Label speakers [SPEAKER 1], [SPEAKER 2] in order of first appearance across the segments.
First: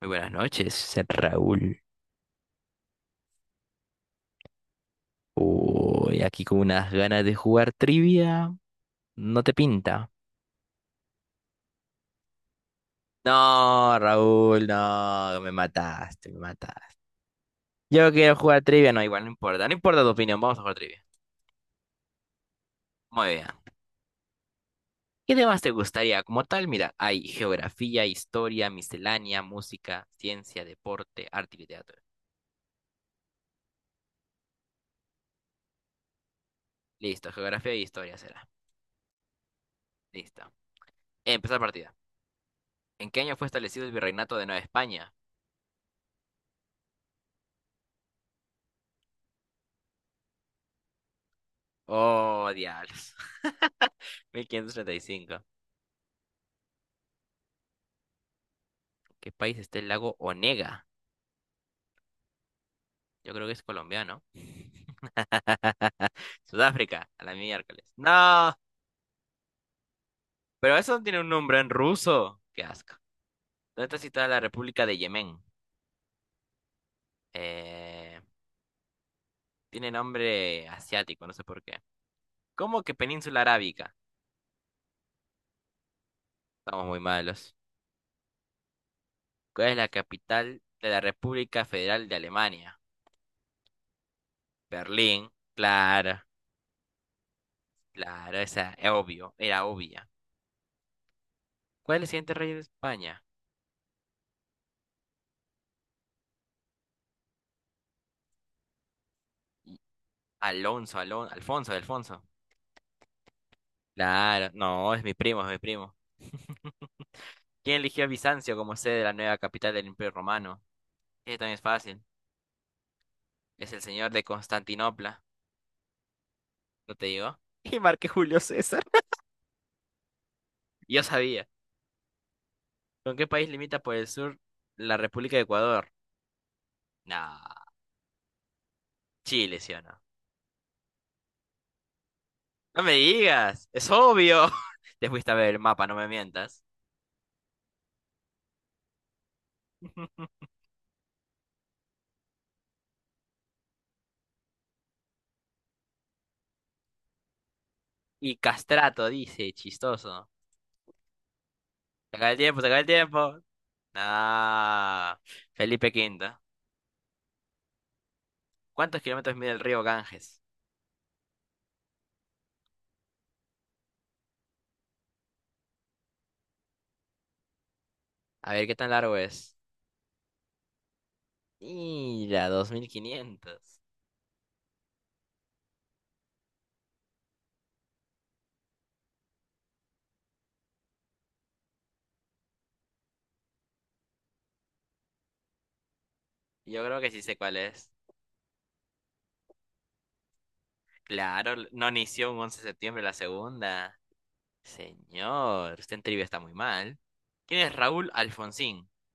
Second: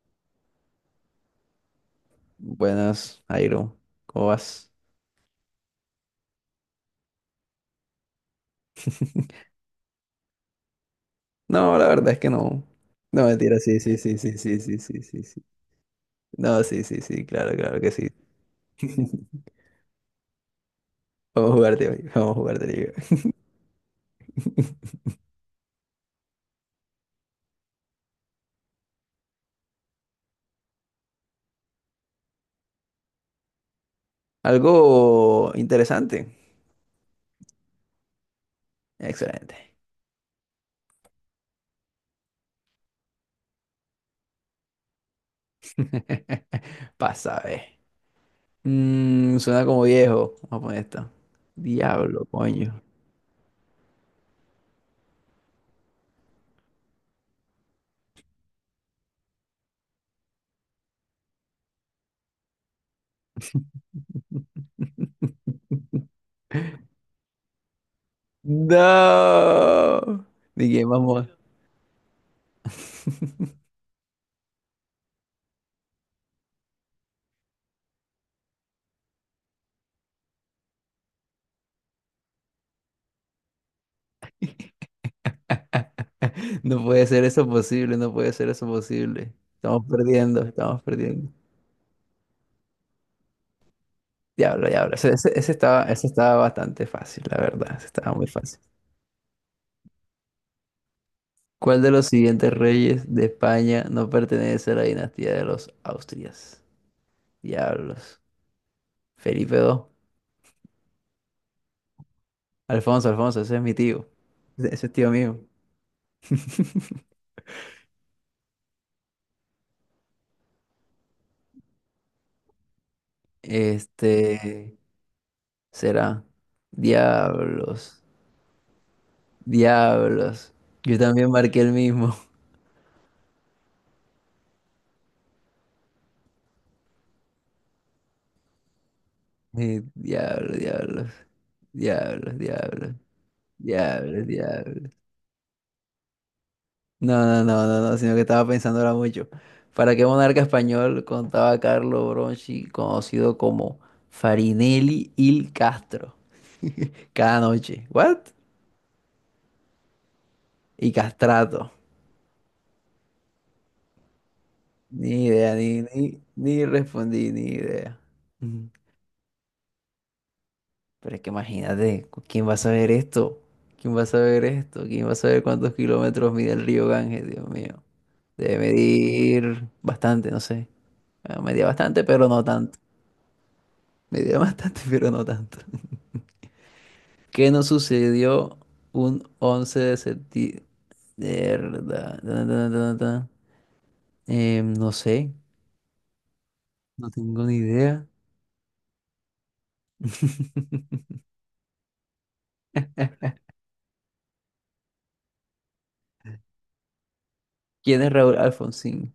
[SPEAKER 1] Muy buenas noches, ser Raúl.
[SPEAKER 2] Buenas, Airo. ¿Cómo vas?
[SPEAKER 1] Uy, aquí con unas ganas de jugar trivia. No te pinta.
[SPEAKER 2] No, la verdad es que no. No, mentira, sí, sí,
[SPEAKER 1] No,
[SPEAKER 2] sí, sí, sí,
[SPEAKER 1] Raúl,
[SPEAKER 2] sí, sí, sí,
[SPEAKER 1] no,
[SPEAKER 2] sí.
[SPEAKER 1] me mataste, me
[SPEAKER 2] No, sí,
[SPEAKER 1] mataste.
[SPEAKER 2] sí, sí, claro, claro que sí.
[SPEAKER 1] Yo quiero jugar trivia, no, igual no importa, no importa tu opinión, vamos a jugar trivia.
[SPEAKER 2] Vamos a jugar de hoy, vamos a jugar de liga.
[SPEAKER 1] Muy bien. ¿Qué temas te gustaría como tal? Mira, hay geografía, historia, miscelánea, música, ciencia, deporte, arte y literatura.
[SPEAKER 2] Algo interesante.
[SPEAKER 1] Listo, geografía y historia será.
[SPEAKER 2] Excelente.
[SPEAKER 1] Listo. Empezar partida. ¿En qué año fue establecido el virreinato de Nueva España?
[SPEAKER 2] Pasa, eh. Suena como viejo. Vamos a poner esta. Diablo,
[SPEAKER 1] Oh,
[SPEAKER 2] coño.
[SPEAKER 1] diablos. 1535. ¿Qué país está el lago Onega? Yo creo que es colombiano. Sudáfrica, a la miércoles. No,
[SPEAKER 2] No. Ni
[SPEAKER 1] pero
[SPEAKER 2] que
[SPEAKER 1] eso no tiene
[SPEAKER 2] vamos.
[SPEAKER 1] un nombre en ruso. Qué asco. ¿Dónde está situada la República de Yemen? Eh, tiene nombre asiático, no sé por qué. ¿Cómo que Península Arábica?
[SPEAKER 2] No
[SPEAKER 1] Estamos muy
[SPEAKER 2] puede ser eso
[SPEAKER 1] malos.
[SPEAKER 2] posible, no puede ser eso posible.
[SPEAKER 1] ¿Cuál es
[SPEAKER 2] Estamos
[SPEAKER 1] la
[SPEAKER 2] perdiendo,
[SPEAKER 1] capital
[SPEAKER 2] estamos
[SPEAKER 1] de la
[SPEAKER 2] perdiendo.
[SPEAKER 1] República Federal de Alemania?
[SPEAKER 2] Diablo, diablo. Ese,
[SPEAKER 1] Berlín.
[SPEAKER 2] ese- ese estaba, ese
[SPEAKER 1] Claro,
[SPEAKER 2] estaba bastante fácil, la verdad. Ese estaba muy
[SPEAKER 1] claro,
[SPEAKER 2] fácil.
[SPEAKER 1] esa es obvio, era obvia.
[SPEAKER 2] ¿Cuál de
[SPEAKER 1] ¿Cuál es
[SPEAKER 2] los
[SPEAKER 1] el siguiente
[SPEAKER 2] siguientes
[SPEAKER 1] rey de
[SPEAKER 2] reyes
[SPEAKER 1] España?
[SPEAKER 2] de España no pertenece a la dinastía de los Austrias? Diablos. Felipe II.
[SPEAKER 1] Alonso, Alonso, Alfonso, Alfonso.
[SPEAKER 2] Alfonso, Alfonso, ese es mi tío.
[SPEAKER 1] Claro,
[SPEAKER 2] Ese es
[SPEAKER 1] no, es
[SPEAKER 2] tío
[SPEAKER 1] mi
[SPEAKER 2] mío.
[SPEAKER 1] primo, es mi primo. ¿Quién eligió a Bizancio como sede de la nueva capital del Imperio Romano? Este también es fácil. Es el señor de
[SPEAKER 2] Este
[SPEAKER 1] Constantinopla.
[SPEAKER 2] será.
[SPEAKER 1] ¿No te digo? Y
[SPEAKER 2] Diablos,
[SPEAKER 1] marqué Julio César.
[SPEAKER 2] diablos. Yo
[SPEAKER 1] Yo
[SPEAKER 2] también
[SPEAKER 1] sabía.
[SPEAKER 2] marqué el mismo.
[SPEAKER 1] ¿Con qué país limita por el sur la República de Ecuador? Nah, Chile, ¿sí o no?
[SPEAKER 2] Diablo, diablo, diablo,
[SPEAKER 1] No
[SPEAKER 2] diablo,
[SPEAKER 1] me digas, es
[SPEAKER 2] diablo,
[SPEAKER 1] obvio.
[SPEAKER 2] diablo.
[SPEAKER 1] Te fuiste a ver el mapa, no me mientas.
[SPEAKER 2] No, no, no, no, no, sino que estaba pensando ahora mucho. ¿Para qué monarca español contaba Carlo Bronchi, conocido como Farinelli il Castro? Cada noche. ¿What?
[SPEAKER 1] Y Castrato dice, chistoso.
[SPEAKER 2] Y castrato.
[SPEAKER 1] Se acaba el tiempo, se acaba el tiempo. Nah,
[SPEAKER 2] Ni idea, ni,
[SPEAKER 1] Felipe
[SPEAKER 2] ni,
[SPEAKER 1] Quinto.
[SPEAKER 2] ni respondí, ni idea.
[SPEAKER 1] ¿Cuántos kilómetros mide el río Ganges?
[SPEAKER 2] Pero es que imagínate, ¿quién va a saber esto? ¿Quién va a saber esto? ¿Quién va a saber cuántos kilómetros mide el río Ganges? Dios mío.
[SPEAKER 1] A
[SPEAKER 2] Debe
[SPEAKER 1] ver qué tan largo es.
[SPEAKER 2] medir bastante, no sé. Bueno, medía bastante, pero no
[SPEAKER 1] Mira, dos
[SPEAKER 2] tanto.
[SPEAKER 1] mil quinientos.
[SPEAKER 2] Medía bastante, pero no tanto. ¿Qué nos sucedió un 11 de septiembre? No sé,
[SPEAKER 1] Yo creo
[SPEAKER 2] no
[SPEAKER 1] que sí sé
[SPEAKER 2] tengo ni
[SPEAKER 1] cuál es.
[SPEAKER 2] idea.
[SPEAKER 1] Claro, no inició un 11 de septiembre la segunda. Señor, usted en trivia está muy mal. ¿Quién es
[SPEAKER 2] ¿Quién
[SPEAKER 1] Raúl
[SPEAKER 2] es Raúl
[SPEAKER 1] Alfonsín?
[SPEAKER 2] Alfonsín?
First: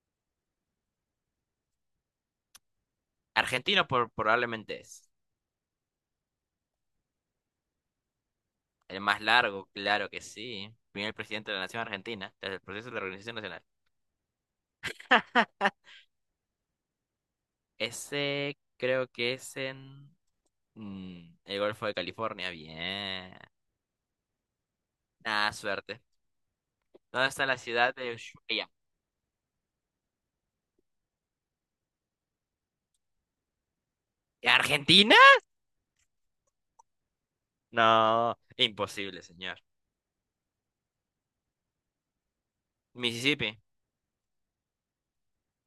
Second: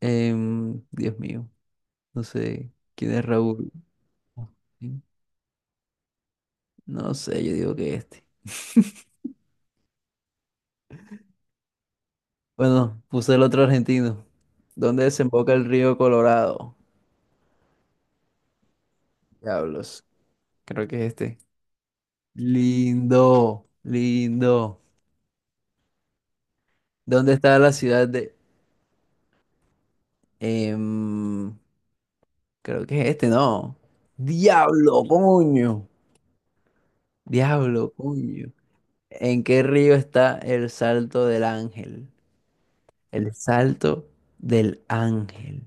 [SPEAKER 2] Dios mío, no sé. ¿Quién es Raúl?
[SPEAKER 1] Argentino por, probablemente es.
[SPEAKER 2] No sé, yo digo que este.
[SPEAKER 1] El más largo, claro que sí. Primer presidente de la Nación Argentina desde el proceso de
[SPEAKER 2] Bueno,
[SPEAKER 1] la
[SPEAKER 2] puse
[SPEAKER 1] Organización
[SPEAKER 2] el otro
[SPEAKER 1] Nacional.
[SPEAKER 2] argentino. ¿Dónde desemboca el río Colorado?
[SPEAKER 1] Ese creo que es
[SPEAKER 2] Diablos.
[SPEAKER 1] en
[SPEAKER 2] Creo que es este.
[SPEAKER 1] el Golfo de California. Bien.
[SPEAKER 2] Lindo, lindo.
[SPEAKER 1] Nada, suerte. ¿Dónde
[SPEAKER 2] ¿Dónde
[SPEAKER 1] está la
[SPEAKER 2] está la
[SPEAKER 1] ciudad
[SPEAKER 2] ciudad
[SPEAKER 1] de
[SPEAKER 2] de...
[SPEAKER 1] Ushuaia?
[SPEAKER 2] em, creo que es este, no. Diablo,
[SPEAKER 1] ¿Argentina?
[SPEAKER 2] coño. Diablo,
[SPEAKER 1] No,
[SPEAKER 2] coño.
[SPEAKER 1] imposible,
[SPEAKER 2] ¿En
[SPEAKER 1] señor.
[SPEAKER 2] qué río está el Salto del Ángel? El
[SPEAKER 1] Mississippi,
[SPEAKER 2] Salto del Ángel.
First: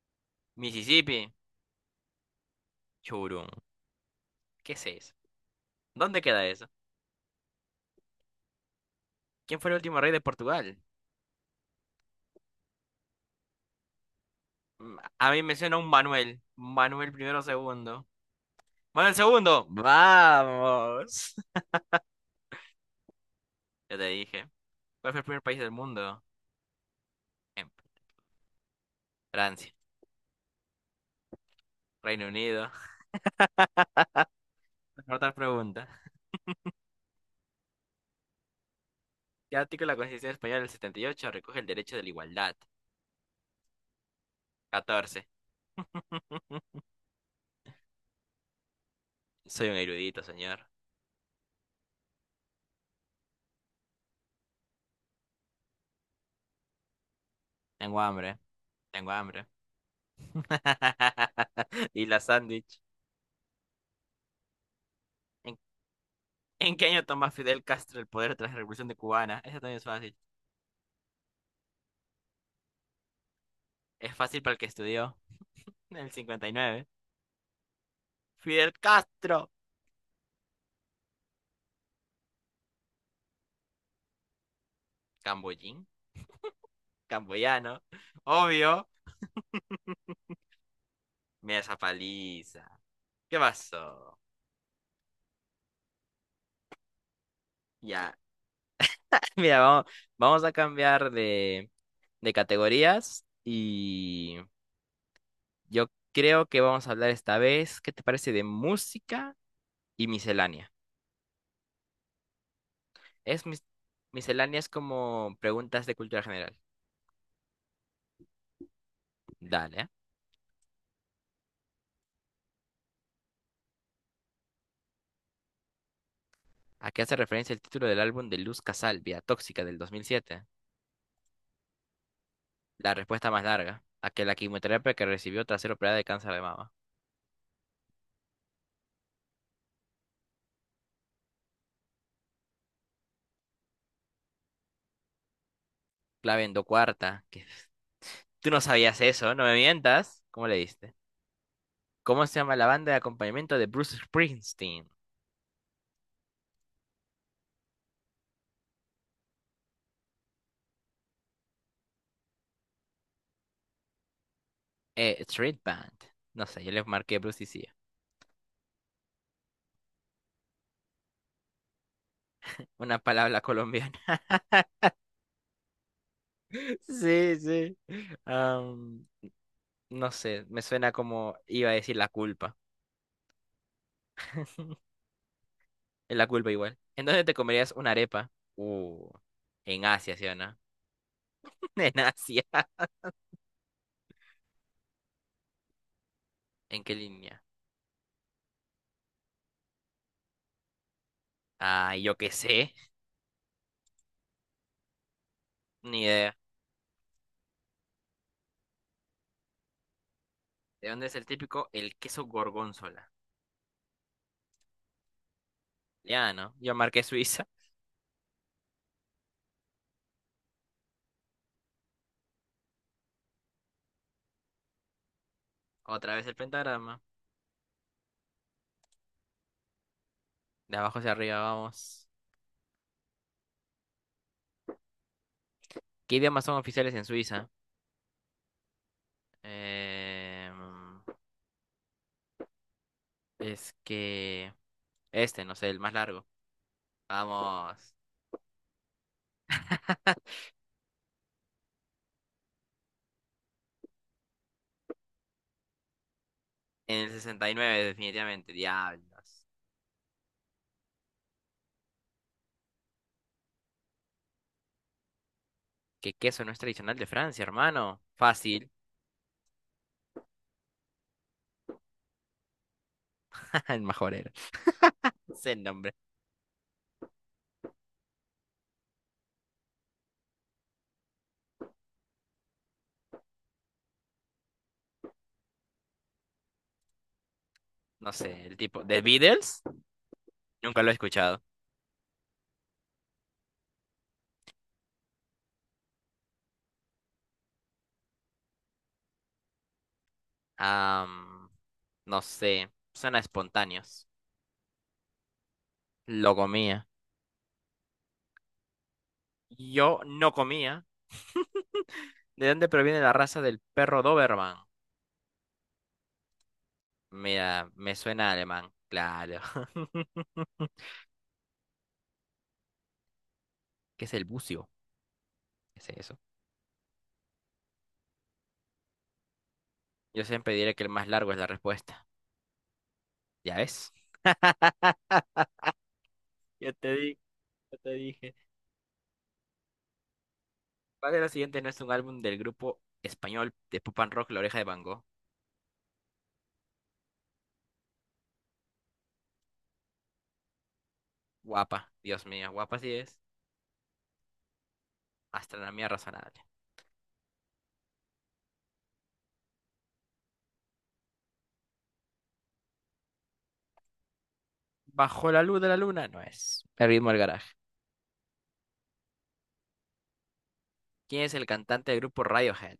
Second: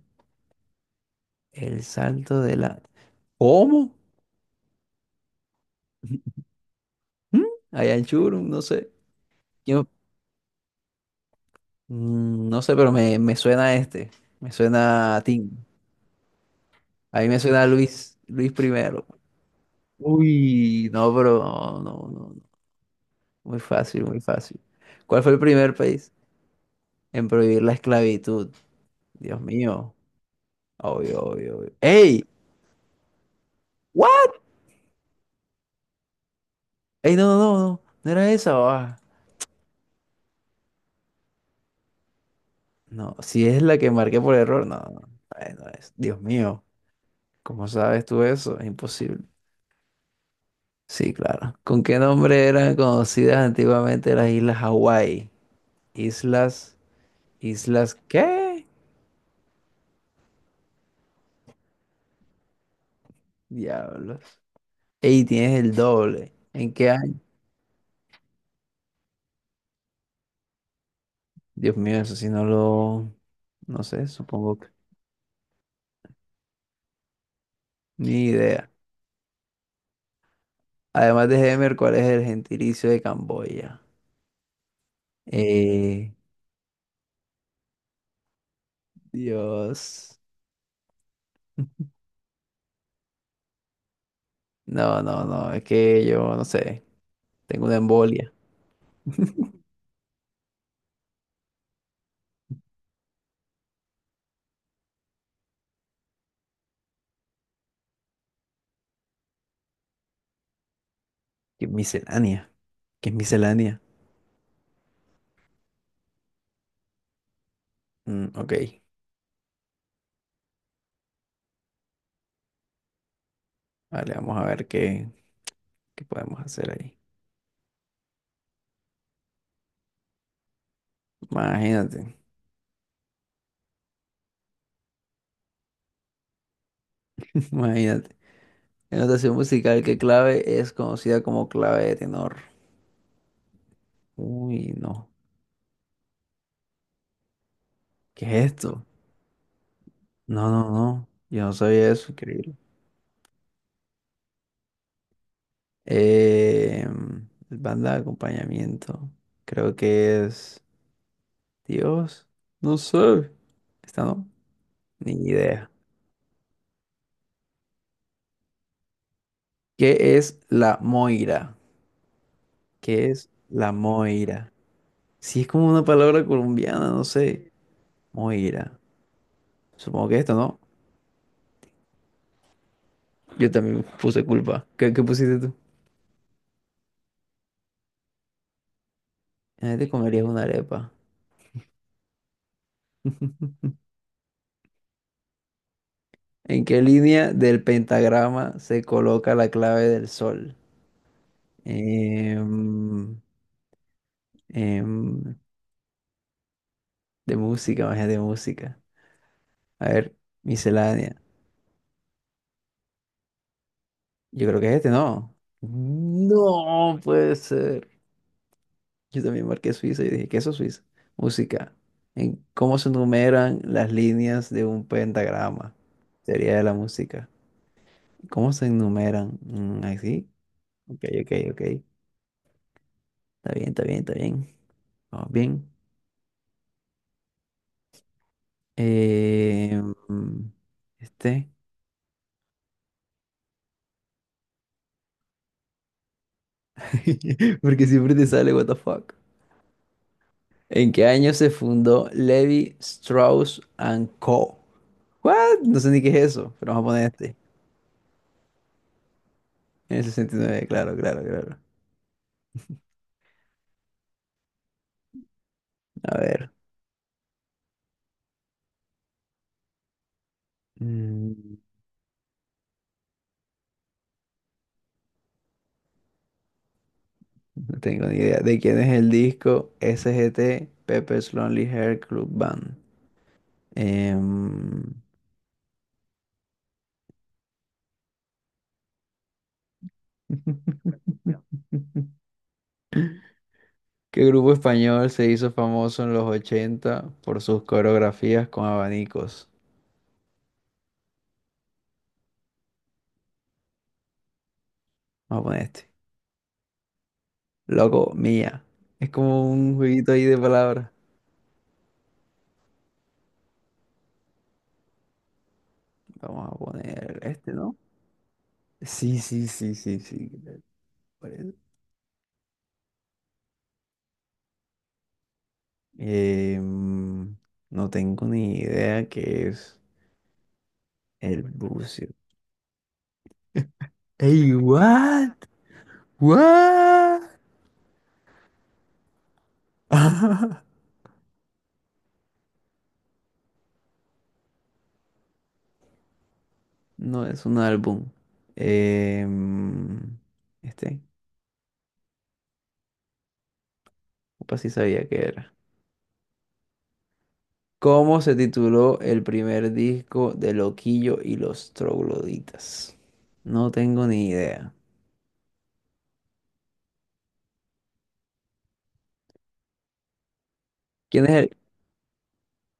[SPEAKER 1] Mississippi,
[SPEAKER 2] El Salto del Ángel.
[SPEAKER 1] Churum.
[SPEAKER 2] ¿Cómo?
[SPEAKER 1] ¿Qué es eso? ¿Dónde queda eso?
[SPEAKER 2] ¿Mm? Allá en Churum, no sé.
[SPEAKER 1] ¿Quién fue el
[SPEAKER 2] Yo
[SPEAKER 1] último rey de Portugal?
[SPEAKER 2] no sé, pero me suena a este. Me suena a
[SPEAKER 1] A mí
[SPEAKER 2] Tim.
[SPEAKER 1] me suena un Manuel. Manuel
[SPEAKER 2] A mí me
[SPEAKER 1] primero,
[SPEAKER 2] suena a
[SPEAKER 1] segundo.
[SPEAKER 2] Luis, Luis primero.
[SPEAKER 1] Manuel segundo.
[SPEAKER 2] Uy, no,
[SPEAKER 1] Vamos.
[SPEAKER 2] pero no, no, no. No. Muy
[SPEAKER 1] Ya te
[SPEAKER 2] fácil, muy
[SPEAKER 1] dije.
[SPEAKER 2] fácil.
[SPEAKER 1] ¿Cuál fue
[SPEAKER 2] ¿Cuál
[SPEAKER 1] el
[SPEAKER 2] fue el
[SPEAKER 1] primer país del
[SPEAKER 2] primer país
[SPEAKER 1] mundo?
[SPEAKER 2] en prohibir
[SPEAKER 1] Em,
[SPEAKER 2] la esclavitud? Dios
[SPEAKER 1] Francia,
[SPEAKER 2] mío. Obvio, obvio, obvio. ¡Ey!
[SPEAKER 1] Reino Unido.
[SPEAKER 2] ¿What?
[SPEAKER 1] Otra pregunta.
[SPEAKER 2] ¡Ey, no, no, no! No, ¿no era esa? Ah.
[SPEAKER 1] ¿Qué artículo de la Constitución Española del 78 recoge el derecho de la igualdad?
[SPEAKER 2] No, si es la que marqué por error, no, no, no,
[SPEAKER 1] 14.
[SPEAKER 2] no es. Dios mío. ¿Cómo sabes tú eso? Es imposible.
[SPEAKER 1] Soy un erudito, señor.
[SPEAKER 2] Sí, claro. ¿Con qué nombre eran conocidas antiguamente las Islas Hawái? Islas, Islas,
[SPEAKER 1] Tengo hambre,
[SPEAKER 2] ¿qué?
[SPEAKER 1] tengo hambre. Y la sándwich.
[SPEAKER 2] Diablos. Ey,
[SPEAKER 1] ¿En,
[SPEAKER 2] tienes el doble. ¿En
[SPEAKER 1] en qué
[SPEAKER 2] qué
[SPEAKER 1] año
[SPEAKER 2] año?
[SPEAKER 1] toma Fidel Castro el poder tras la Revolución de Cubana? Eso también es fácil.
[SPEAKER 2] Dios mío, eso sí no lo, no sé,
[SPEAKER 1] Es fácil para
[SPEAKER 2] supongo
[SPEAKER 1] el que
[SPEAKER 2] que
[SPEAKER 1] estudió. En el 59.
[SPEAKER 2] ni idea.
[SPEAKER 1] Fidel Castro.
[SPEAKER 2] Además de Hemer, ¿cuál es el gentilicio de Camboya?
[SPEAKER 1] Camboyín.
[SPEAKER 2] Eh,
[SPEAKER 1] Camboyano. Obvio.
[SPEAKER 2] Dios.
[SPEAKER 1] Mira esa paliza. ¿Qué pasó?
[SPEAKER 2] No, no, no, es que yo no sé, tengo una
[SPEAKER 1] Ya.
[SPEAKER 2] embolia.
[SPEAKER 1] Mira, vamos, vamos a cambiar de categorías. Y yo creo que vamos a hablar esta vez, ¿qué te parece de música y miscelánea?
[SPEAKER 2] ¿Qué es miscelánea? ¿Qué es
[SPEAKER 1] Es
[SPEAKER 2] miscelánea?
[SPEAKER 1] misceláneas como preguntas de cultura general.
[SPEAKER 2] Mm, ok,
[SPEAKER 1] Dale. ¿Eh?
[SPEAKER 2] vale, vamos a ver qué. ¿Qué podemos hacer
[SPEAKER 1] ¿A
[SPEAKER 2] ahí?
[SPEAKER 1] qué hace referencia el título del álbum de Luz Casal, Vía Tóxica, del 2007?
[SPEAKER 2] Imagínate,
[SPEAKER 1] La respuesta más larga. A que la quimioterapia que recibió tras ser operada de cáncer de mama.
[SPEAKER 2] imagínate. En notación musical, ¿qué clave es conocida como clave de tenor? Uy, no.
[SPEAKER 1] Clave endocuarta. Que...
[SPEAKER 2] ¿Qué es
[SPEAKER 1] Tú no
[SPEAKER 2] esto?
[SPEAKER 1] sabías eso, no me mientas. ¿Cómo
[SPEAKER 2] No,
[SPEAKER 1] le
[SPEAKER 2] no,
[SPEAKER 1] diste?
[SPEAKER 2] no. Yo no sabía eso,
[SPEAKER 1] ¿Cómo se
[SPEAKER 2] increíble.
[SPEAKER 1] llama la banda de acompañamiento de Bruce Springsteen?
[SPEAKER 2] Eh, banda de acompañamiento. Creo que es... Dios, no sé. ¿Esta no? Ni
[SPEAKER 1] Street
[SPEAKER 2] idea.
[SPEAKER 1] Band. No sé, yo le marqué Bruce y sí.
[SPEAKER 2] ¿Qué es la moira?
[SPEAKER 1] Una
[SPEAKER 2] ¿Qué es
[SPEAKER 1] palabra
[SPEAKER 2] la
[SPEAKER 1] colombiana.
[SPEAKER 2] moira? Si es como una palabra colombiana, no
[SPEAKER 1] Sí,
[SPEAKER 2] sé.
[SPEAKER 1] sí.
[SPEAKER 2] Moira. Supongo
[SPEAKER 1] No
[SPEAKER 2] que esto,
[SPEAKER 1] sé,
[SPEAKER 2] ¿no?
[SPEAKER 1] me suena como iba a decir la culpa.
[SPEAKER 2] Yo también puse culpa. ¿Qué, qué pusiste tú?
[SPEAKER 1] Es la culpa igual. Entonces te comerías una arepa. Uh,
[SPEAKER 2] Ahí
[SPEAKER 1] en
[SPEAKER 2] te
[SPEAKER 1] Asia,
[SPEAKER 2] comerías
[SPEAKER 1] ¿sí o
[SPEAKER 2] una
[SPEAKER 1] no?
[SPEAKER 2] arepa.
[SPEAKER 1] En Asia.
[SPEAKER 2] ¿En qué
[SPEAKER 1] ¿En qué
[SPEAKER 2] línea
[SPEAKER 1] línea?
[SPEAKER 2] del pentagrama se coloca la clave del sol?
[SPEAKER 1] Ah, yo qué sé.
[SPEAKER 2] Em, em,
[SPEAKER 1] Ni idea.
[SPEAKER 2] de música, magia de música. A ver,
[SPEAKER 1] ¿De dónde es
[SPEAKER 2] miscelánea.
[SPEAKER 1] el típico? El queso gorgonzola.
[SPEAKER 2] Yo creo que es este, ¿no?
[SPEAKER 1] Ya, ¿no? Yo
[SPEAKER 2] No
[SPEAKER 1] marqué
[SPEAKER 2] puede
[SPEAKER 1] Suiza.
[SPEAKER 2] ser. Yo también marqué Suiza y dije, ¿qué es eso, Suiza? Música. ¿En cómo se enumeran las líneas de un pentagrama?
[SPEAKER 1] Otra vez el
[SPEAKER 2] Teoría de la
[SPEAKER 1] pentagrama.
[SPEAKER 2] música. ¿Cómo se enumeran? Mm, ¿así?
[SPEAKER 1] De abajo
[SPEAKER 2] Ok,
[SPEAKER 1] hacia
[SPEAKER 2] ok,
[SPEAKER 1] arriba,
[SPEAKER 2] ok.
[SPEAKER 1] vamos.
[SPEAKER 2] Está bien, está bien, está bien. Vamos bien.
[SPEAKER 1] ¿Qué idiomas son oficiales en Suiza?
[SPEAKER 2] Eh,
[SPEAKER 1] Eh,
[SPEAKER 2] mm, este.
[SPEAKER 1] es que... Este, no sé, el más largo.
[SPEAKER 2] Porque
[SPEAKER 1] Vamos.
[SPEAKER 2] siempre te sale, what the fuck. ¿En qué año se fundó Levi Strauss and Co? What? No sé ni qué es eso, pero vamos a
[SPEAKER 1] En
[SPEAKER 2] poner
[SPEAKER 1] el
[SPEAKER 2] este.
[SPEAKER 1] 69, definitivamente. Diablos.
[SPEAKER 2] En el 69, claro, claro, claro.
[SPEAKER 1] Que
[SPEAKER 2] A
[SPEAKER 1] queso
[SPEAKER 2] ver.
[SPEAKER 1] no es tradicional de Francia, hermano. Fácil.
[SPEAKER 2] Mm,
[SPEAKER 1] El mejor era. Sé el nombre.
[SPEAKER 2] no tengo ni idea. ¿De quién es el disco Sgt. Pepper's Lonely Heart Club Band? Em,
[SPEAKER 1] No sé, el tipo. ¿The Beatles? Nunca lo he escuchado.
[SPEAKER 2] ¿Qué grupo español se hizo famoso en los 80 por sus coreografías con abanicos?
[SPEAKER 1] Am, no sé. Suena espontáneos.
[SPEAKER 2] Vamos a poner este.
[SPEAKER 1] Lo comía.
[SPEAKER 2] Loco, mía. Es como un
[SPEAKER 1] Yo
[SPEAKER 2] jueguito ahí
[SPEAKER 1] no
[SPEAKER 2] de
[SPEAKER 1] comía.
[SPEAKER 2] palabras.
[SPEAKER 1] ¿De dónde proviene la raza del perro Doberman?
[SPEAKER 2] Vamos a poner este,
[SPEAKER 1] Mira,
[SPEAKER 2] ¿no?
[SPEAKER 1] me suena a alemán.
[SPEAKER 2] Sí,
[SPEAKER 1] Claro.
[SPEAKER 2] sí, sí, sí, sí. ¿Qué tal parece?
[SPEAKER 1] ¿Qué es el bucio? ¿Qué es eso?
[SPEAKER 2] Eh, mm, no tengo ni idea qué es
[SPEAKER 1] Yo siempre diré que el más largo es
[SPEAKER 2] el
[SPEAKER 1] la respuesta.
[SPEAKER 2] bucio.
[SPEAKER 1] ¿Ya ves?
[SPEAKER 2] Ey, what?
[SPEAKER 1] Ya te di,
[SPEAKER 2] What?
[SPEAKER 1] ya te dije. ¿Cuál de los siguientes no es un álbum del grupo español de pop and rock La Oreja de Van Gogh?
[SPEAKER 2] No es un álbum. Eh, mm, este,
[SPEAKER 1] Guapa, Dios mío, guapa sí es.
[SPEAKER 2] opa, sí sabía que era.
[SPEAKER 1] Astronomía razonable.
[SPEAKER 2] ¿Cómo se tituló el primer disco de Loquillo y los Trogloditas? No tengo ni idea.
[SPEAKER 1] Bajo la luz de la luna no es. El ritmo del garaje. ¿Quién
[SPEAKER 2] ¿Quién
[SPEAKER 1] es
[SPEAKER 2] es
[SPEAKER 1] el
[SPEAKER 2] el...?
[SPEAKER 1] cantante del grupo Radiohead?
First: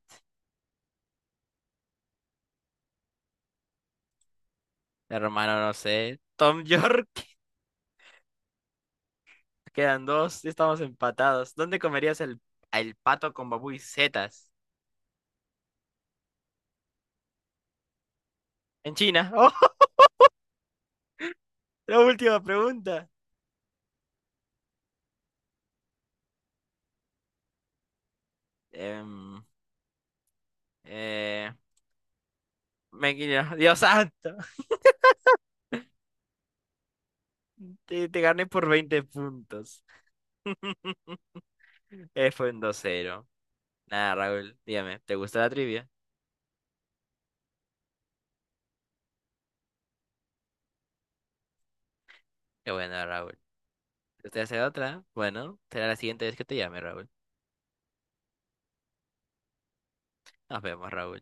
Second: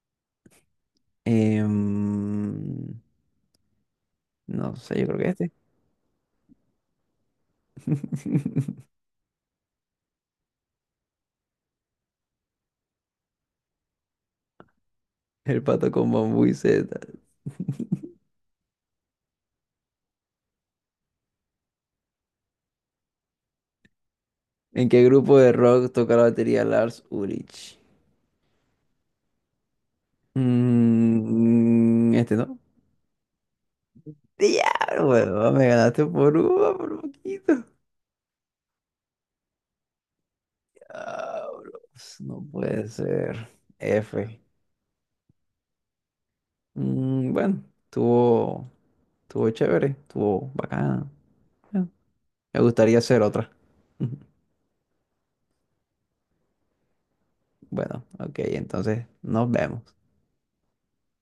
[SPEAKER 2] Em, no sé, yo creo que este.
[SPEAKER 1] Hermano, no sé. Tom York. Quedan dos, ya estamos empatados. ¿Dónde comerías el pato con babú y setas?
[SPEAKER 2] El pato con bambú y setas.
[SPEAKER 1] En China. ¡Oh! La última pregunta.
[SPEAKER 2] ¿En qué grupo de rock toca la batería Lars Ulrich?
[SPEAKER 1] Em, eh,
[SPEAKER 2] Este no.
[SPEAKER 1] me guiño. Dios santo.
[SPEAKER 2] Diablo, huevón, me ganaste por uno, por poquito.
[SPEAKER 1] Te gané por 20 puntos.
[SPEAKER 2] Diablos, no
[SPEAKER 1] Fue un
[SPEAKER 2] puede
[SPEAKER 1] 2-0.
[SPEAKER 2] ser.
[SPEAKER 1] Nada,
[SPEAKER 2] F.
[SPEAKER 1] Raúl, dígame, ¿te gusta la trivia?
[SPEAKER 2] Mm, bueno, estuvo chévere, estuvo bacana. Bueno, me
[SPEAKER 1] Qué
[SPEAKER 2] gustaría
[SPEAKER 1] bueno,
[SPEAKER 2] hacer
[SPEAKER 1] Raúl.
[SPEAKER 2] otra.
[SPEAKER 1] ¿Usted hace otra? Bueno, será la siguiente vez que te llame, Raúl.
[SPEAKER 2] Bueno, ok, entonces nos vemos.
[SPEAKER 1] Nos vemos, Raúl.